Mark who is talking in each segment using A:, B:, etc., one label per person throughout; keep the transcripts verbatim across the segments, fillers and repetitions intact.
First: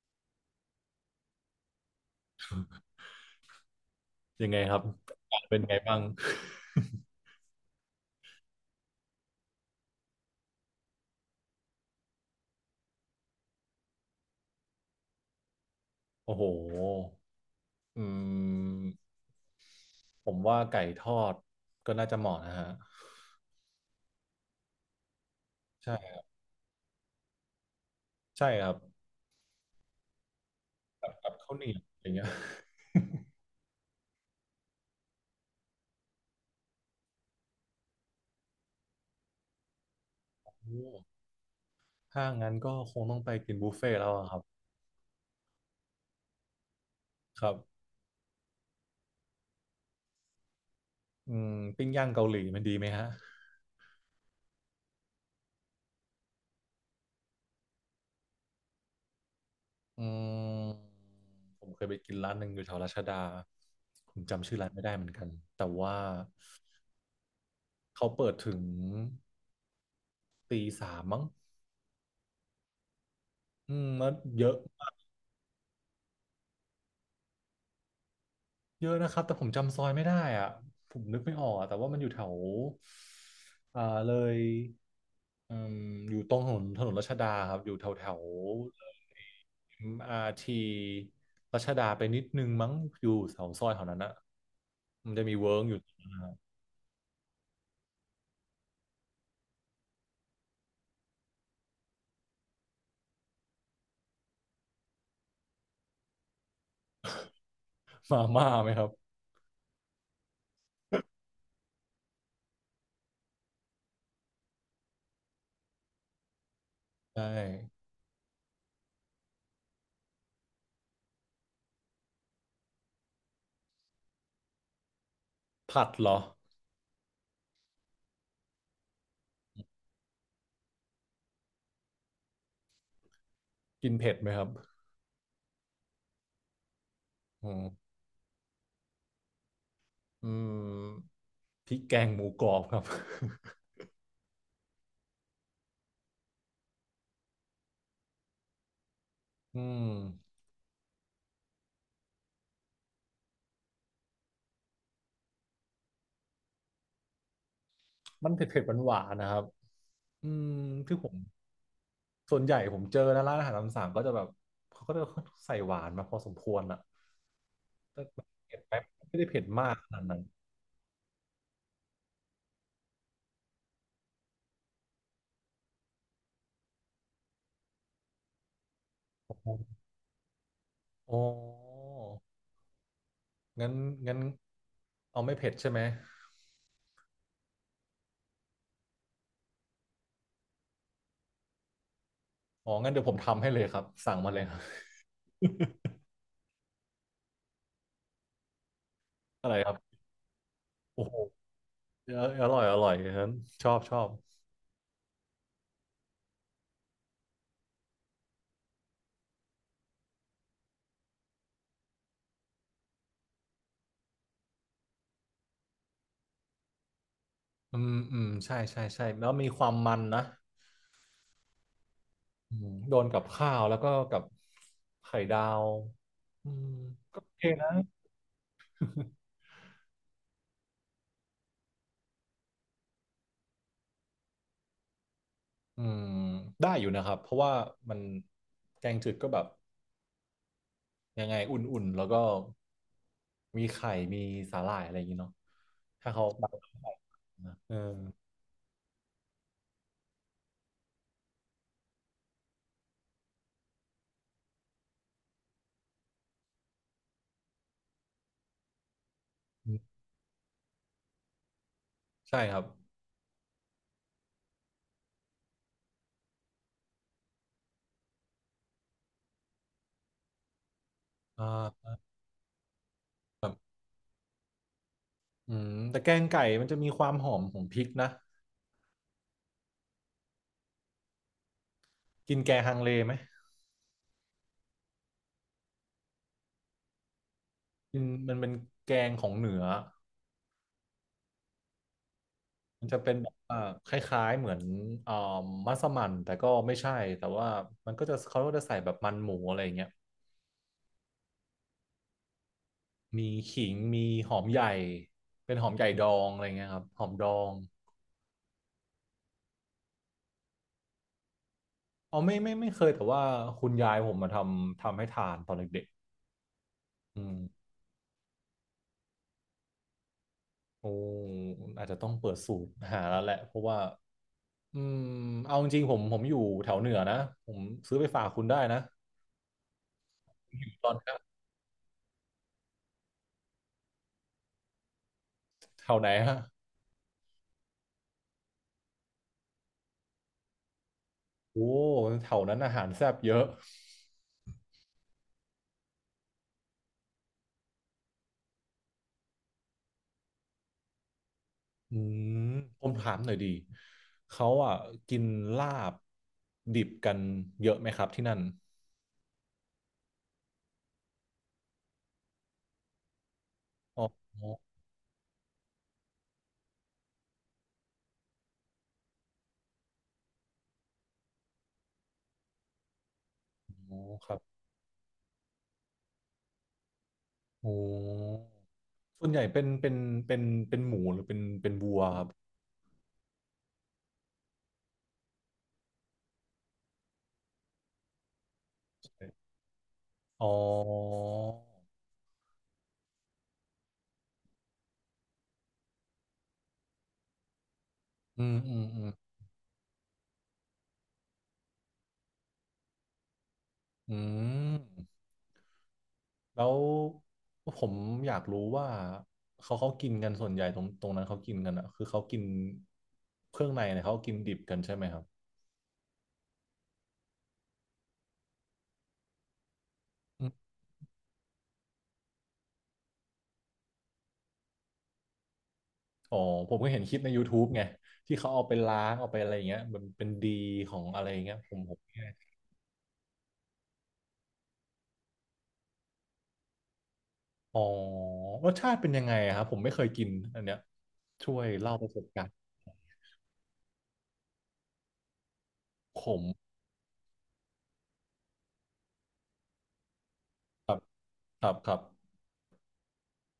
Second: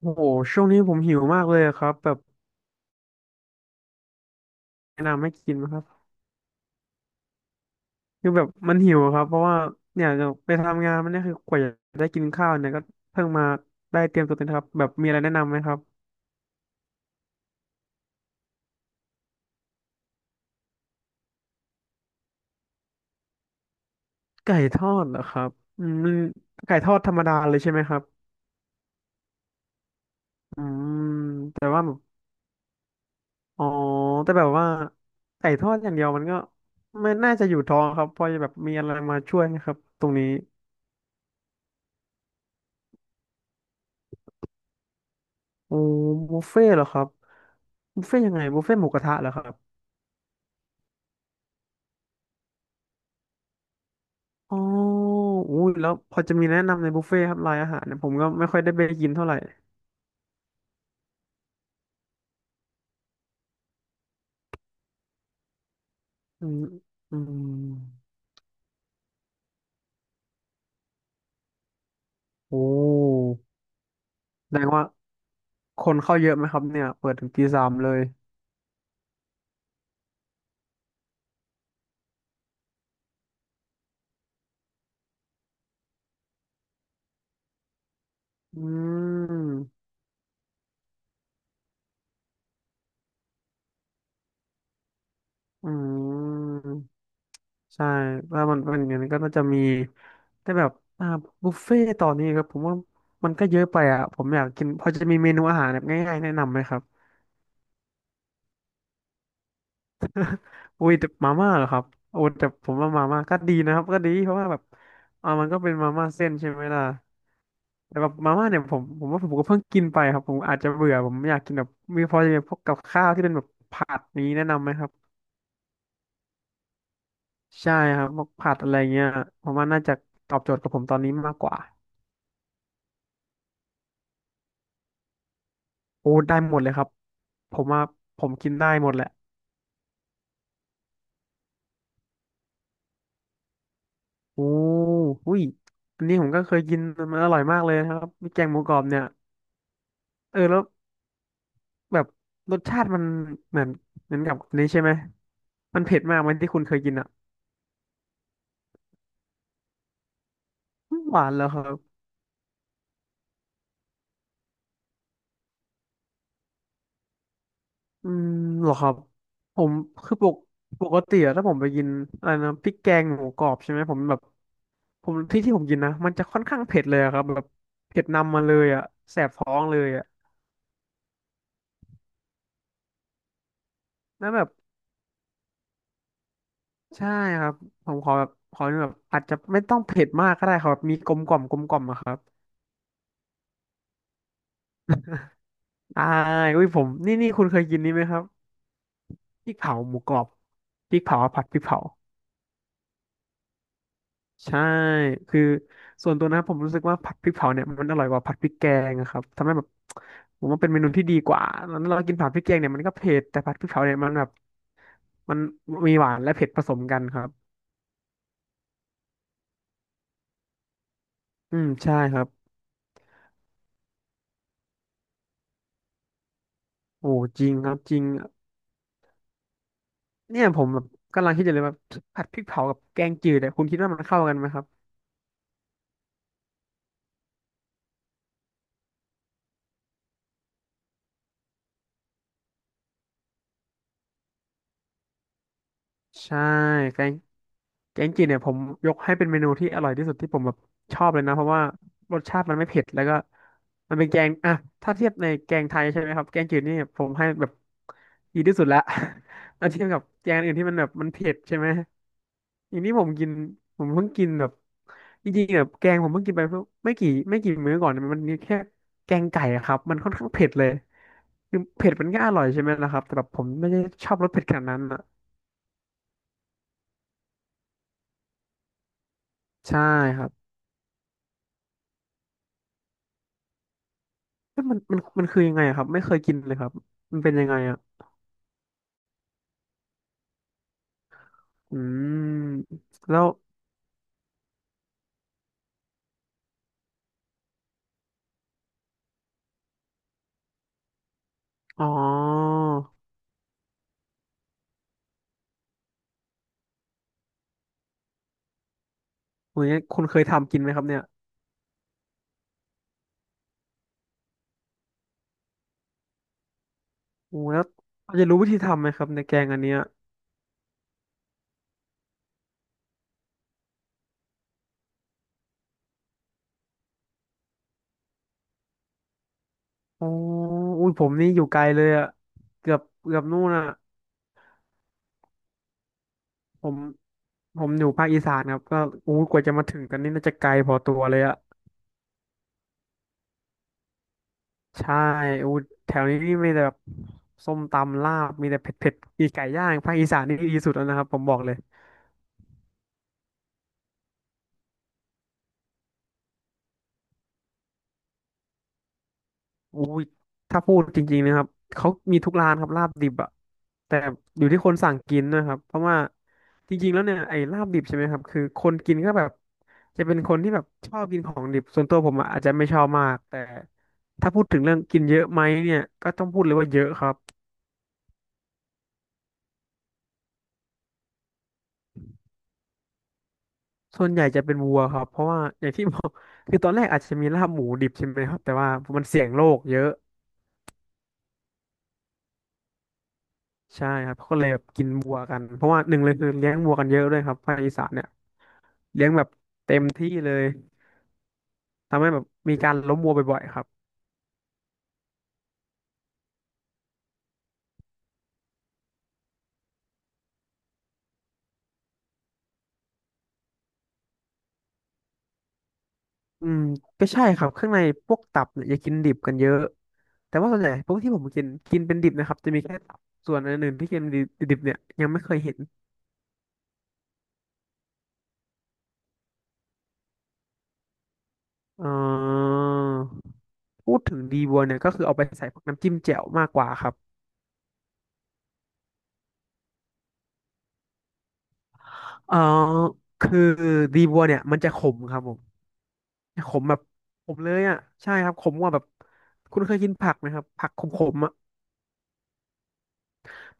A: โอ้โหช่วงนี้ผมหิวมากเลยอะครับแบบ
B: ยังไงครับ
A: แนะ
B: อา
A: นำให้
B: กาศ
A: กิ
B: เป็
A: น
B: น
A: นะ
B: ไง
A: ครับ
B: บ้าง
A: คือแบบมันหิวอะครับเพราะว่าเนี่ยจะไปทำงานมันเนี่ยคือกว่าจะได้กินข้าวเนี่ยก็เพิ่งมาได้เตรียมตัวเอ็มะครับแบบมีอะไรแนะนำไหมครับ
B: โอ้โหอืมผมว่าไก่ทอดก็น่าจะเหมาะนะฮะ
A: ไก่ทอดเหรอครับอืม
B: ใช่
A: ไก่ทอดธรรมดาเลยใช่ไหมครับ
B: ใช่ครับ
A: อื
B: กับ
A: ม
B: กับข้าวเห
A: แต่
B: นียว
A: ว่าแบบ
B: อย่างเงี้ย
A: อ๋อแต่แบบว่าไก่ทอดอย่างเดียวมันก็ไม่น่าจะอยู่ท้องครับเพอจะแบบมีอะไรมาช่วยนะครับตรงนี้
B: โอ้ถ้างั้นก็คงต้องไปกินบุฟเฟ่ต์แล้วอะครับ
A: โอ้บุฟเฟ่ต์เหรอครับ
B: ครับ
A: บุฟเฟ่ต์ยังไงบุฟเฟ่ต์หมูกระทะเหรอครับ
B: อืมปิ้งย่างเกาหลีมันดีไหมฮะ
A: อ๋ออุ้ยแล้วพอจะมีแนะนำในบุฟเฟ่ต์ครับรายอาหารเนี่ยผมก็ไม่ค่อยได้ไปกินเท่าไหร่
B: อืมผมเคยไปกินร้านหนึ่งอยู่แถวรัชดาผมจำชื่อร้านไม่ได้เหมือนกันแต่ว่า
A: อืมอืม
B: เขาเปิดถึงตีสามมั้ง
A: โอ้
B: อืมแล้วเย
A: แส
B: อะ
A: ดงว่าคนเข้าเยอะไหมครับเนี่ย เปิดถึงตีสามเลย
B: เยอะนะครับแต่ผมจำซอยไม่ได้อ่ะผมนึกไม่ออกอะแต่ว่ามันอยู่แถวอ่าเลยอืมอยู่ตรงถนนถนนรัชดาครับอยู่แถวแถว
A: อืม
B: เอ็ม อาร์ ารทีรัชดาไปนิดนึงมั้งอยู่แถวซอยแถวนั้นอ่ะมันจะมีเวิร์ก
A: อื
B: อยู่
A: มใช่ถ้ามันเป็นอย่างนั้นก็น่าจะมีแต่แบบอ่าบุฟเฟ่ต์ตอนนี้ครับผมว่ามันก็เยอะไปอ่ะ ผมอยากกินพอจะมีเมนูอาหารแบบง่ายๆแนะนำไหมครับ
B: มาม่าไหมครับ
A: อุ้ยแต่มาม่าเหรอครับโอ้แต่ผมว่ามาม่าก็ดีนะครับก็ดีเพราะว่าแบบอ่ามันก็เป็นมาม่าเส้นใช่ไหมล่ะ
B: ใช่
A: แต่แบบมาม่าเนี่ยผมผมว่าผมก็เพิ่งกินไปครับผมอาจจะเบื่อผมไม่อยากกินแบบมีพอจะมีพวกกับข้าวที่เป็นแบบผัดนี้แนะนำไหมครับ
B: ผัดเหรอ
A: ใช่ครับพวกผัดอะไรเงี้ยผมว่าน่าจะตอบโจทย์กับผมตอนนี้มากกว่า
B: กินเผ็ดไหมครับ
A: โอ้ได้หมดเลยครับ
B: อื
A: ผ
B: ม
A: มว่าผมกินได้หมดแหละ
B: อืมพริกแกงหมูกรอบครับ
A: โอ้อุ้ยอันนี้ผมก็เคยกินมันอร่อยมากเลยนะครับมีแกงหมูกรอบเนี่ย
B: อืม
A: เออแล้ว แบบรสชาติมันเหมือนเหมือนกับนี้ใช่ไหมมันเผ็ดมากไหมัที่คุณเคยกินอ่ะ
B: มันเผ็ดเผ็ดหวานหวานๆนะครับอืมที่ผม
A: หวานแล้วครับ
B: ส่วนใหญ่ผมเจอนะร้านอาหารตามสั่งก็จะแบบเขาก็จะใส่หวานมาพอสมควรอ่ะแต่
A: อืม
B: เผ็ด
A: เหร
B: ไหม
A: อครับ
B: ไม่ได้เผ็ด
A: ผ
B: มา
A: ม
B: กขนาด
A: คือ
B: นั้น
A: ปกปกติอะถ้าผมไปกินอะไรนะพริกแกงหมูกรอบใช่ไหมผมแบบผมที่ที่ผมกินนะมันจะค่อนข้างเผ็ดเลยอะครับแบบเผ็ดนำมาเลยอ่ะแสบท้องเลยอ่ะ
B: อ๋องั้นงั้น
A: แล้วแบบ
B: เอาไม่เผ็ดใช่ไหม
A: ใช่ครับผมขอแบบขอแบบอาจจะไม่ต้องเผ็ดมากก็ได้ครับมีกลมกล่อมกลมกล่อมอะครับ
B: อ๋องั้นเดี๋ยวผมทำให้เลยครับสั่งมาเลย ครับ
A: อ่าอุ้ยผมนี่นี่คุณเคยกินนี้ไหมครับ พ
B: อะ
A: ริ
B: ไร
A: ก
B: ครั
A: เผาห
B: บ
A: มูกรอบพริ
B: โอ้
A: ก
B: โห
A: เผาผัดพริกเผา
B: เอออร่อยอร่อยฉันชอบชอบ
A: ใช่คือส่วนตัวนะผมรู้สึกว่าผัดพริกเผาเนี่ยมันอร่อยกว่าผัดพริกแกงนะครับทำให้แบบผมว่าเป็นเมนูที่ดีกว่าแล้วเรากินผัดพริกแกงเนี่ยมันก็เผ็ดแต่ผัดพริกเผาเนี่ยมันแบบมันมีหวานและเผ็ดผสมกันครับ
B: อืมอืมใช่ใช่ใช่แล้วมีความมันนะ
A: อืมใช่ครับ
B: อืมโดนกับข้าวแล้วก็กับไข่ดาวอืม
A: โอ้
B: ก็โอ
A: จ
B: เค
A: ริงค
B: นะ
A: รับจริงเนี่ยผมแบบกำลังคิดอยู่เลยว่าผัดพริกเผากับแกงจืดเนี่ยคุณคิดว่ามันเข้ากันไหมครับ
B: อืมได้อยู่นะครับเพราะว่ามันแกงจืดก็แบบยังไงอุ่นๆแล้วก็มีไข่มีสาหร่ายอะไรอย่างงี้เนาะถ้าเขา
A: ใช่
B: แบบ
A: แกง
B: นะเออ
A: แกงจืดเนี่ยผมยกให้เป็นเมนูที่อร่อยที่สุดที่ผมแบบชอบเลยนะเพราะว่ารสชาติมันไม่เผ็ดแล้วก็มันเป็นแกงอ่ะถ้าเทียบในแกงไทยใช่ไหมครับแกงจืดนี่ผมให้แบบดีที่สุดละ แล้วเทียบกับแกงอื่นที่มันแบบมันเผ็ดใช่ไหม
B: ใช่ครับ
A: อย่างที่ผมกินผมเพิ่งกินแบบจริงๆแบบแกงผมเพิ่งกินไปเพิ่งไม่กี่ไม่กี่มื้อก่อนเนี่ยมันมีแค่แกงไก่อะครับมันค่อนข้างเผ็ดเลย
B: อ่
A: คือเผ็
B: า
A: ดมันก็อร่อยใช่ไหมล่ะครับแต่แบบผ
B: แบ
A: ม
B: บ
A: ไม่ได้ชอบรสเผ็ดขนาดนั้นอ่ะ
B: อืมแต่แกงไก่มันจะมีความหอมของพริกนะ
A: ใช่ครับ
B: กินแกงฮังเลไหม
A: เอ๊ะมันมันมันคือยังไงอะครับ ไม่เคยกินเลยครับมันเป็นยังไงอ่ะ
B: กินมันเป็นแกงของเหนือ
A: อืม
B: มันจะเป็น
A: แล้ว
B: แบบว่าคล้ายๆเหมือนอ่ามัสมั่นแต่ก็ไม่ใช่แต่ว่ามันก็จะเขาก็จะใส่แบบมันหมูอะไรอย่างเงี้ย
A: อ๋อ
B: มีขิงมีหอมใหญ่ เป็นหอมใหญ่ดองอะไรเงี้ยครับ หอมดอง
A: โหอย่างเงี้ยคุณเคยทำกินไหมครับเนี่ย
B: อ๋อไม่ไม่ไม่เคยแต่ว่าคุณยายผมมาทำทำให้ทานตอนเด็กๆอืม
A: โอ้แล้วเราจะรู้วิธีทำไหมครับในแกงอันเนี้ย
B: โอ้อาจจะต้องเปิดสูตรหาแล้วแหละ เพราะว่าอืมเอาจริงๆผมผมอยู่แถวเหนือนะ ผมซื้อไปฝากคุณได้นะ
A: อ๋อ
B: ตอ
A: อุ้ย
B: น
A: ผม
B: นี้
A: นี่อยู่ไกลเลยอ่ะเกือบเกือบนู่นอ่ะ
B: แถวไหนฮะ
A: ผมผมอยู่ภาคอีสานครับก็อู้กว่าจะมาถึงกันนี่น่าจะไกลพอตัวเลยอ่ะ
B: โอ้แถวนั้นอาหารแซ่บเยอะ
A: ใช่อู้แถวนี้นี่มีแต่แบบส้มตำลาบ มีแต่เผ็ดเผ็ดมีไก่ย่างภาคอีสานนี่ดีสุดแล้วนะครับผมบอกเลย
B: อืมผมถามหน่อยดี เขาอ่ะกินลาบดิบกันเยอะไหมครับที่นั่น
A: อุ้ยถ้าพูดจริงๆนะครับเขามีทุกร้านครับลาบดิบอะแต่
B: อ๋อ
A: อยู่ที่คนสั่งกินนะครับเพราะว่าจริงๆแล้วเนี่ยไอ้ลาบดิบใช่ไหมครับคือคนกินก็แบบจะเป็นคนที่แบบชอบกินของดิบส่วนตัวผมอะอาจจะไม่ชอบมากแต่
B: อ๋อค
A: ถ้า
B: รับ
A: พูดถึงเรื่องกินเยอะไหมเนี่ยก็ต้องพูดเลยว่าเยอะครับ
B: โอ้ส่วนใหญ่เป็นเป็นเป็นเป็นหมูหรือเป็นเป็นวัวครับ
A: ส่วนใหญ่จะเป็นวัวครับเพราะว่าอย่างที่บอกคือตอนแรกอาจจะมีลาบหมูดิบใช่ไหมครับแต่ว่ามันเสี่ยงโรคเยอะ
B: อ๋อ
A: ใช่ครับเขาก็เลยแบบกินวัวกันเพราะว่าหนึ่งเลยคือเลี้ยงวัวกันเยอะด้วยครับภาคอีสานเนี่ย
B: อืมอืมอื
A: เลี้ย
B: ม
A: งแบบ ที่เลยทำให้แบบมีการล้มวัวบ่อยๆครับ
B: อืมแล้วผมอยากรู้ว่าเขาเขากินกันส่วนใหญ่ตรงตรงนั้นเขากินกันอ่ะคือเขากินเครื่องในเนี่ยเขากินดิบกันใช่ไหมครับ
A: อืมก็ใช่ครับข้างในพวกตับเนี่ยอย่ากินดิบกันเยอะแต่
B: อื
A: ว่าส่วนให
B: ม
A: ญ่พวกที่ผมกินกินเป็นดิบนะครับจะมีแค่ตับส่วนอันอื่นที่กินดิบดิบเนี่ยยังไม่เคยเห็น
B: อ๋อผมก็เห็นคลิปใน ยูทูบ ไงที่เขาเอาไปล้างเอาไปอะไรอย่างเงี้ยมันเป็นดีของอะไรอย่างเงี้ยผม
A: เอ่
B: ผม
A: อพูดถึงดีบัวเนี่ยก็คือเอาไปใส่พวกน้ำจิ้มแจ่วมากกว่าครับ
B: อ๋อรสชาติเป็นยังไงอะครับผมไม่เคยกินอันเนี้ยช่วยเล่าประสบ
A: เอ่อ
B: การณ์
A: คือดีบัวเนี่ยมันจะขมครับผมขมแบบขมเลยอ่ะใช่ครับขมกว่าแบบคุณเคยกินผักไหมครับผักข
B: ครับ
A: มๆอ่ะ
B: ครับครับ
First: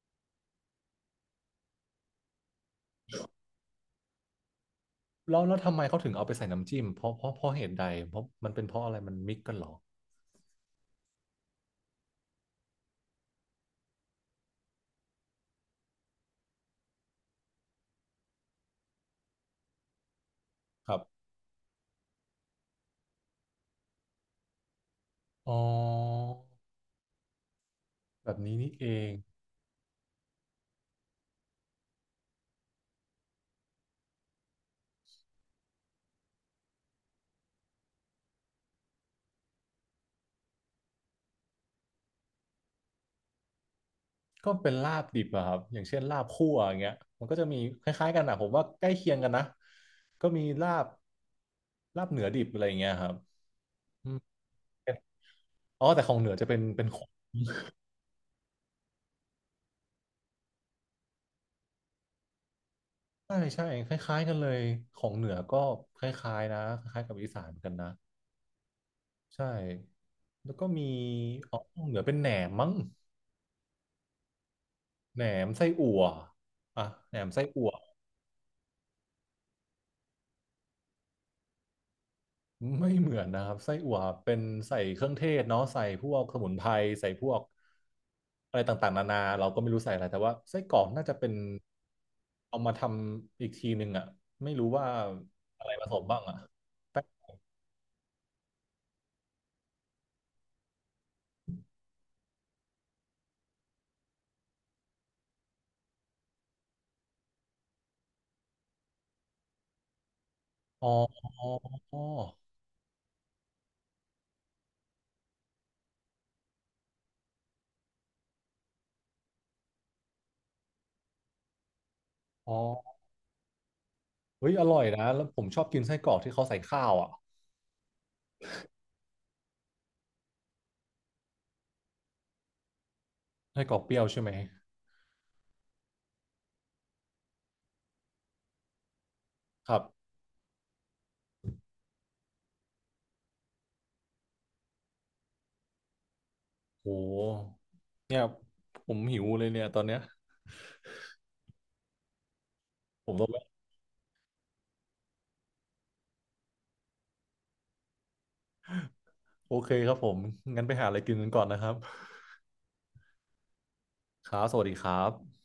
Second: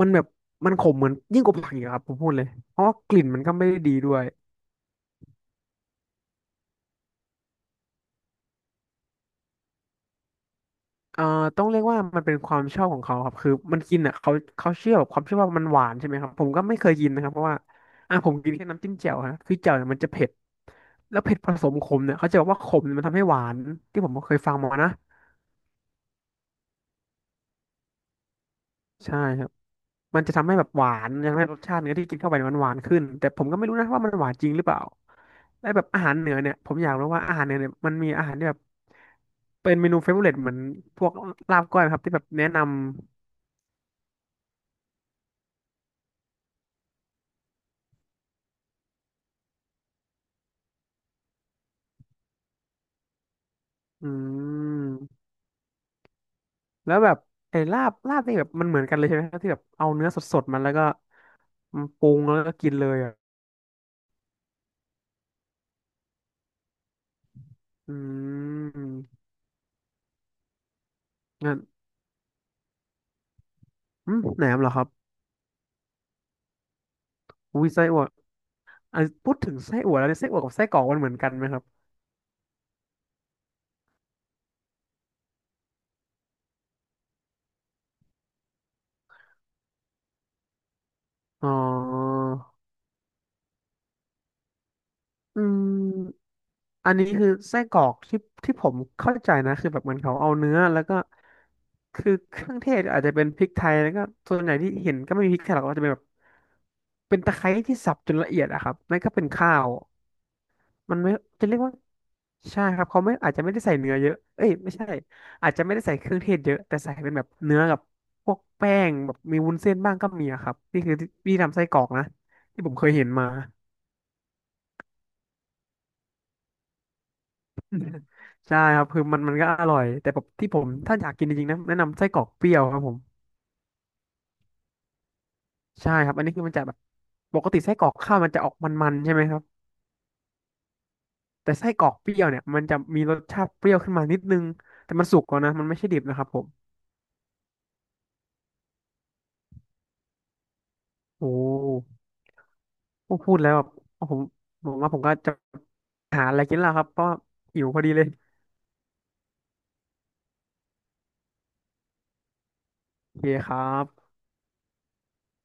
A: มันแบบมันขมเหมือนยิ่งกว่าผักอีกอะครับผมพูดเลยเพราะว่ากลิ่นมันก็ไม่ได้ดีด้วย
B: แล้วแล้วทำไมเขาถึงเอาไปใส่น้ำจิ้มเพราะเพราะ เพราะเหตุใดเพราะมันเป็นเพราะอะไรมันมิกกันเหรอ
A: เอ่อต้องเรียกว่ามันเป็นความชอบของเขาครับคือมันกินอ่ะเขาเขาเชื่อแบบความเชื่อว่ามันหวานใช่ไหมครับผมก็ไม่เคยกินนะครับเพราะว่าอ่ะผมกินแค่น้ำจิ้มแจ่วฮะคือแจ่วเนี่ยมันจะเผ็ด
B: ครั
A: แล้
B: บ
A: วเผ็ดผสมขมเนี่ยเขาจะบอกว่าขมเนี่ยมันทำให้หวานที่ผมเคยฟังมานะ
B: อ๋อแบบนี้นี่เอง
A: ใช่ครับ มันจะทำให้แบบหวานทำให้รสชาติเนื้อที่กินเข้าไปเนี่ยมันหวานขึ้นแต่ผมก็ไม่รู้นะว่ามันหวานจริงหรือเปล่า และแบบอาหารเหนือเนี่ยผมอยากรู้ว่าอาหารเหนือเนี่ยมันมีอาหารที่แบบเป็นเมนูเฟเวอเรเหมือนพวกลาบก้อยไหมครับที่แบบแนะน
B: ก็เป็นลาบดิบอะครับอย่างเช่นลาบคั่วอย่างเงี้ยมันก็จะมีคล้ายๆกันอะผมว่าใกล้เคียงกันนะก็มีลาบลาบเหนือดิบอะไรอย่างเงี้ยครับ
A: ำอื
B: อืม
A: ม
B: อ๋อแต่ของเหนือจะเป็นเป็น
A: แล้
B: ข
A: ว
B: อง
A: แบบไอ้ลาบลาบนี่แบบมันเหมือนกันเลยใช่ไหมครับที่แบบเอาเนื้อสดๆมันแล้วก็มาปรุงแล้วก็กินเลยอ่ะ
B: ใช่ใช่คล้ายๆกันเลยของเหนือก็คล้ายๆนะคล้ายๆกับอีสานเหมือนกันนะ
A: อืม
B: ใช่แล้วก็มี
A: งั้
B: อ๋อ
A: น
B: เหนือเป็นแหนมมั้ง
A: อืมแหนมเหรอครับ
B: แหนมไส้อั่วอ่ะแหนมไส้
A: อุ้
B: อั่
A: ย
B: ว
A: ไส้อั่วอ่ะพูดถึงไส้อั่วแล้วเนี่ยไส้อั่วกับไส้กรอกมันเหมือนกันไหมครับ
B: ไม่เหมือนนะครับไส้อั่วเป็นใส่เครื่องเทศเนาะใส่พวกสมุนไพรใส่พวกอะไรต่างๆนานาเราก็ไม่รู้ใส่อะไรแต่ว่าไส้กรอกน่าจะเป็น
A: อ๋อ
B: เอามาทำอีกทีหนึ่งอ่ะไม่รู้ว่า
A: อื
B: อะ
A: ม
B: ไรผสมบ้างอ่ะ
A: อัน
B: แป๊
A: นี้
B: บ
A: คือไส้กรอกที่ที่ผมเข้าใจนะคือแบบเหมือนเขาเอาเนื้อแล้วก็คือเครื่องเทศอาจจะเป็นพริกไทยแล้วก็ส่วนใหญ่ที่เห็นก็ไม่มีพริกไทยหรอกก็จะเป็นแบบเป็นตะไคร้ที่สับจนละเอียดอะครับนั่นก็เป็นข้าว
B: อ๋อ
A: มันไม่จะเรียกว่า
B: อ๋อ
A: ใช่ครับเขาไม่อาจจะไม่ได้ใส่เนื้อเยอะเอ้ยไม่ใช่อาจจะไม่ได้ใส่เครื่องเทศเยอะแต่ใส่เป็นแบบเนื้อกับพวกแป้งแบบมีวุ้นเส้นบ้างก็มีอะครับนี่คือที่ทำไส้กรอกนะ
B: อ๋อ
A: ที่ผมเคยเห็นมา
B: เฮ้ยอร่อยนะแล้วผมชอบกินไส้กรอกที่เขาใส่ข้าวอ่ะ
A: ใช่ครับคือมันมันก็อร่อยแต่แบบที่ผมถ้าอยากกินจริงๆนะแนะนำไส้กรอกเปรี้ยวครับผม
B: ไส้กรอกเปรี้ยวใช่ไหม
A: ใช่ครับอันนี้คือมันจะแบบปกติไส้กรอกข้าวมันจะออกมันๆใช่ไหมครับ
B: ครับ
A: แต่ไส้กรอกเปรี้ยวเนี่ยมันจะมีรสชาติเปรี้ยวขึ้นมานิดนึงแต่มันสุกก่อนนะมันไม่ใช่ดิบนะครับผม
B: โหเนี่ยผมหิวเลยเนี่ยตอนเนี้ย
A: โอ้โ
B: ผ
A: ห
B: มต้อ
A: พูดแล้
B: ง
A: วแบบผมผมว่าผมก็จะหาอะไรกินแล้วครับเพราะว่าหิวพอดีเลย
B: โอเคครับผม งั้นไปหาอะไรกินกันก่อนนะครับ
A: โอเคครับ
B: ครับ สวัสดีครับ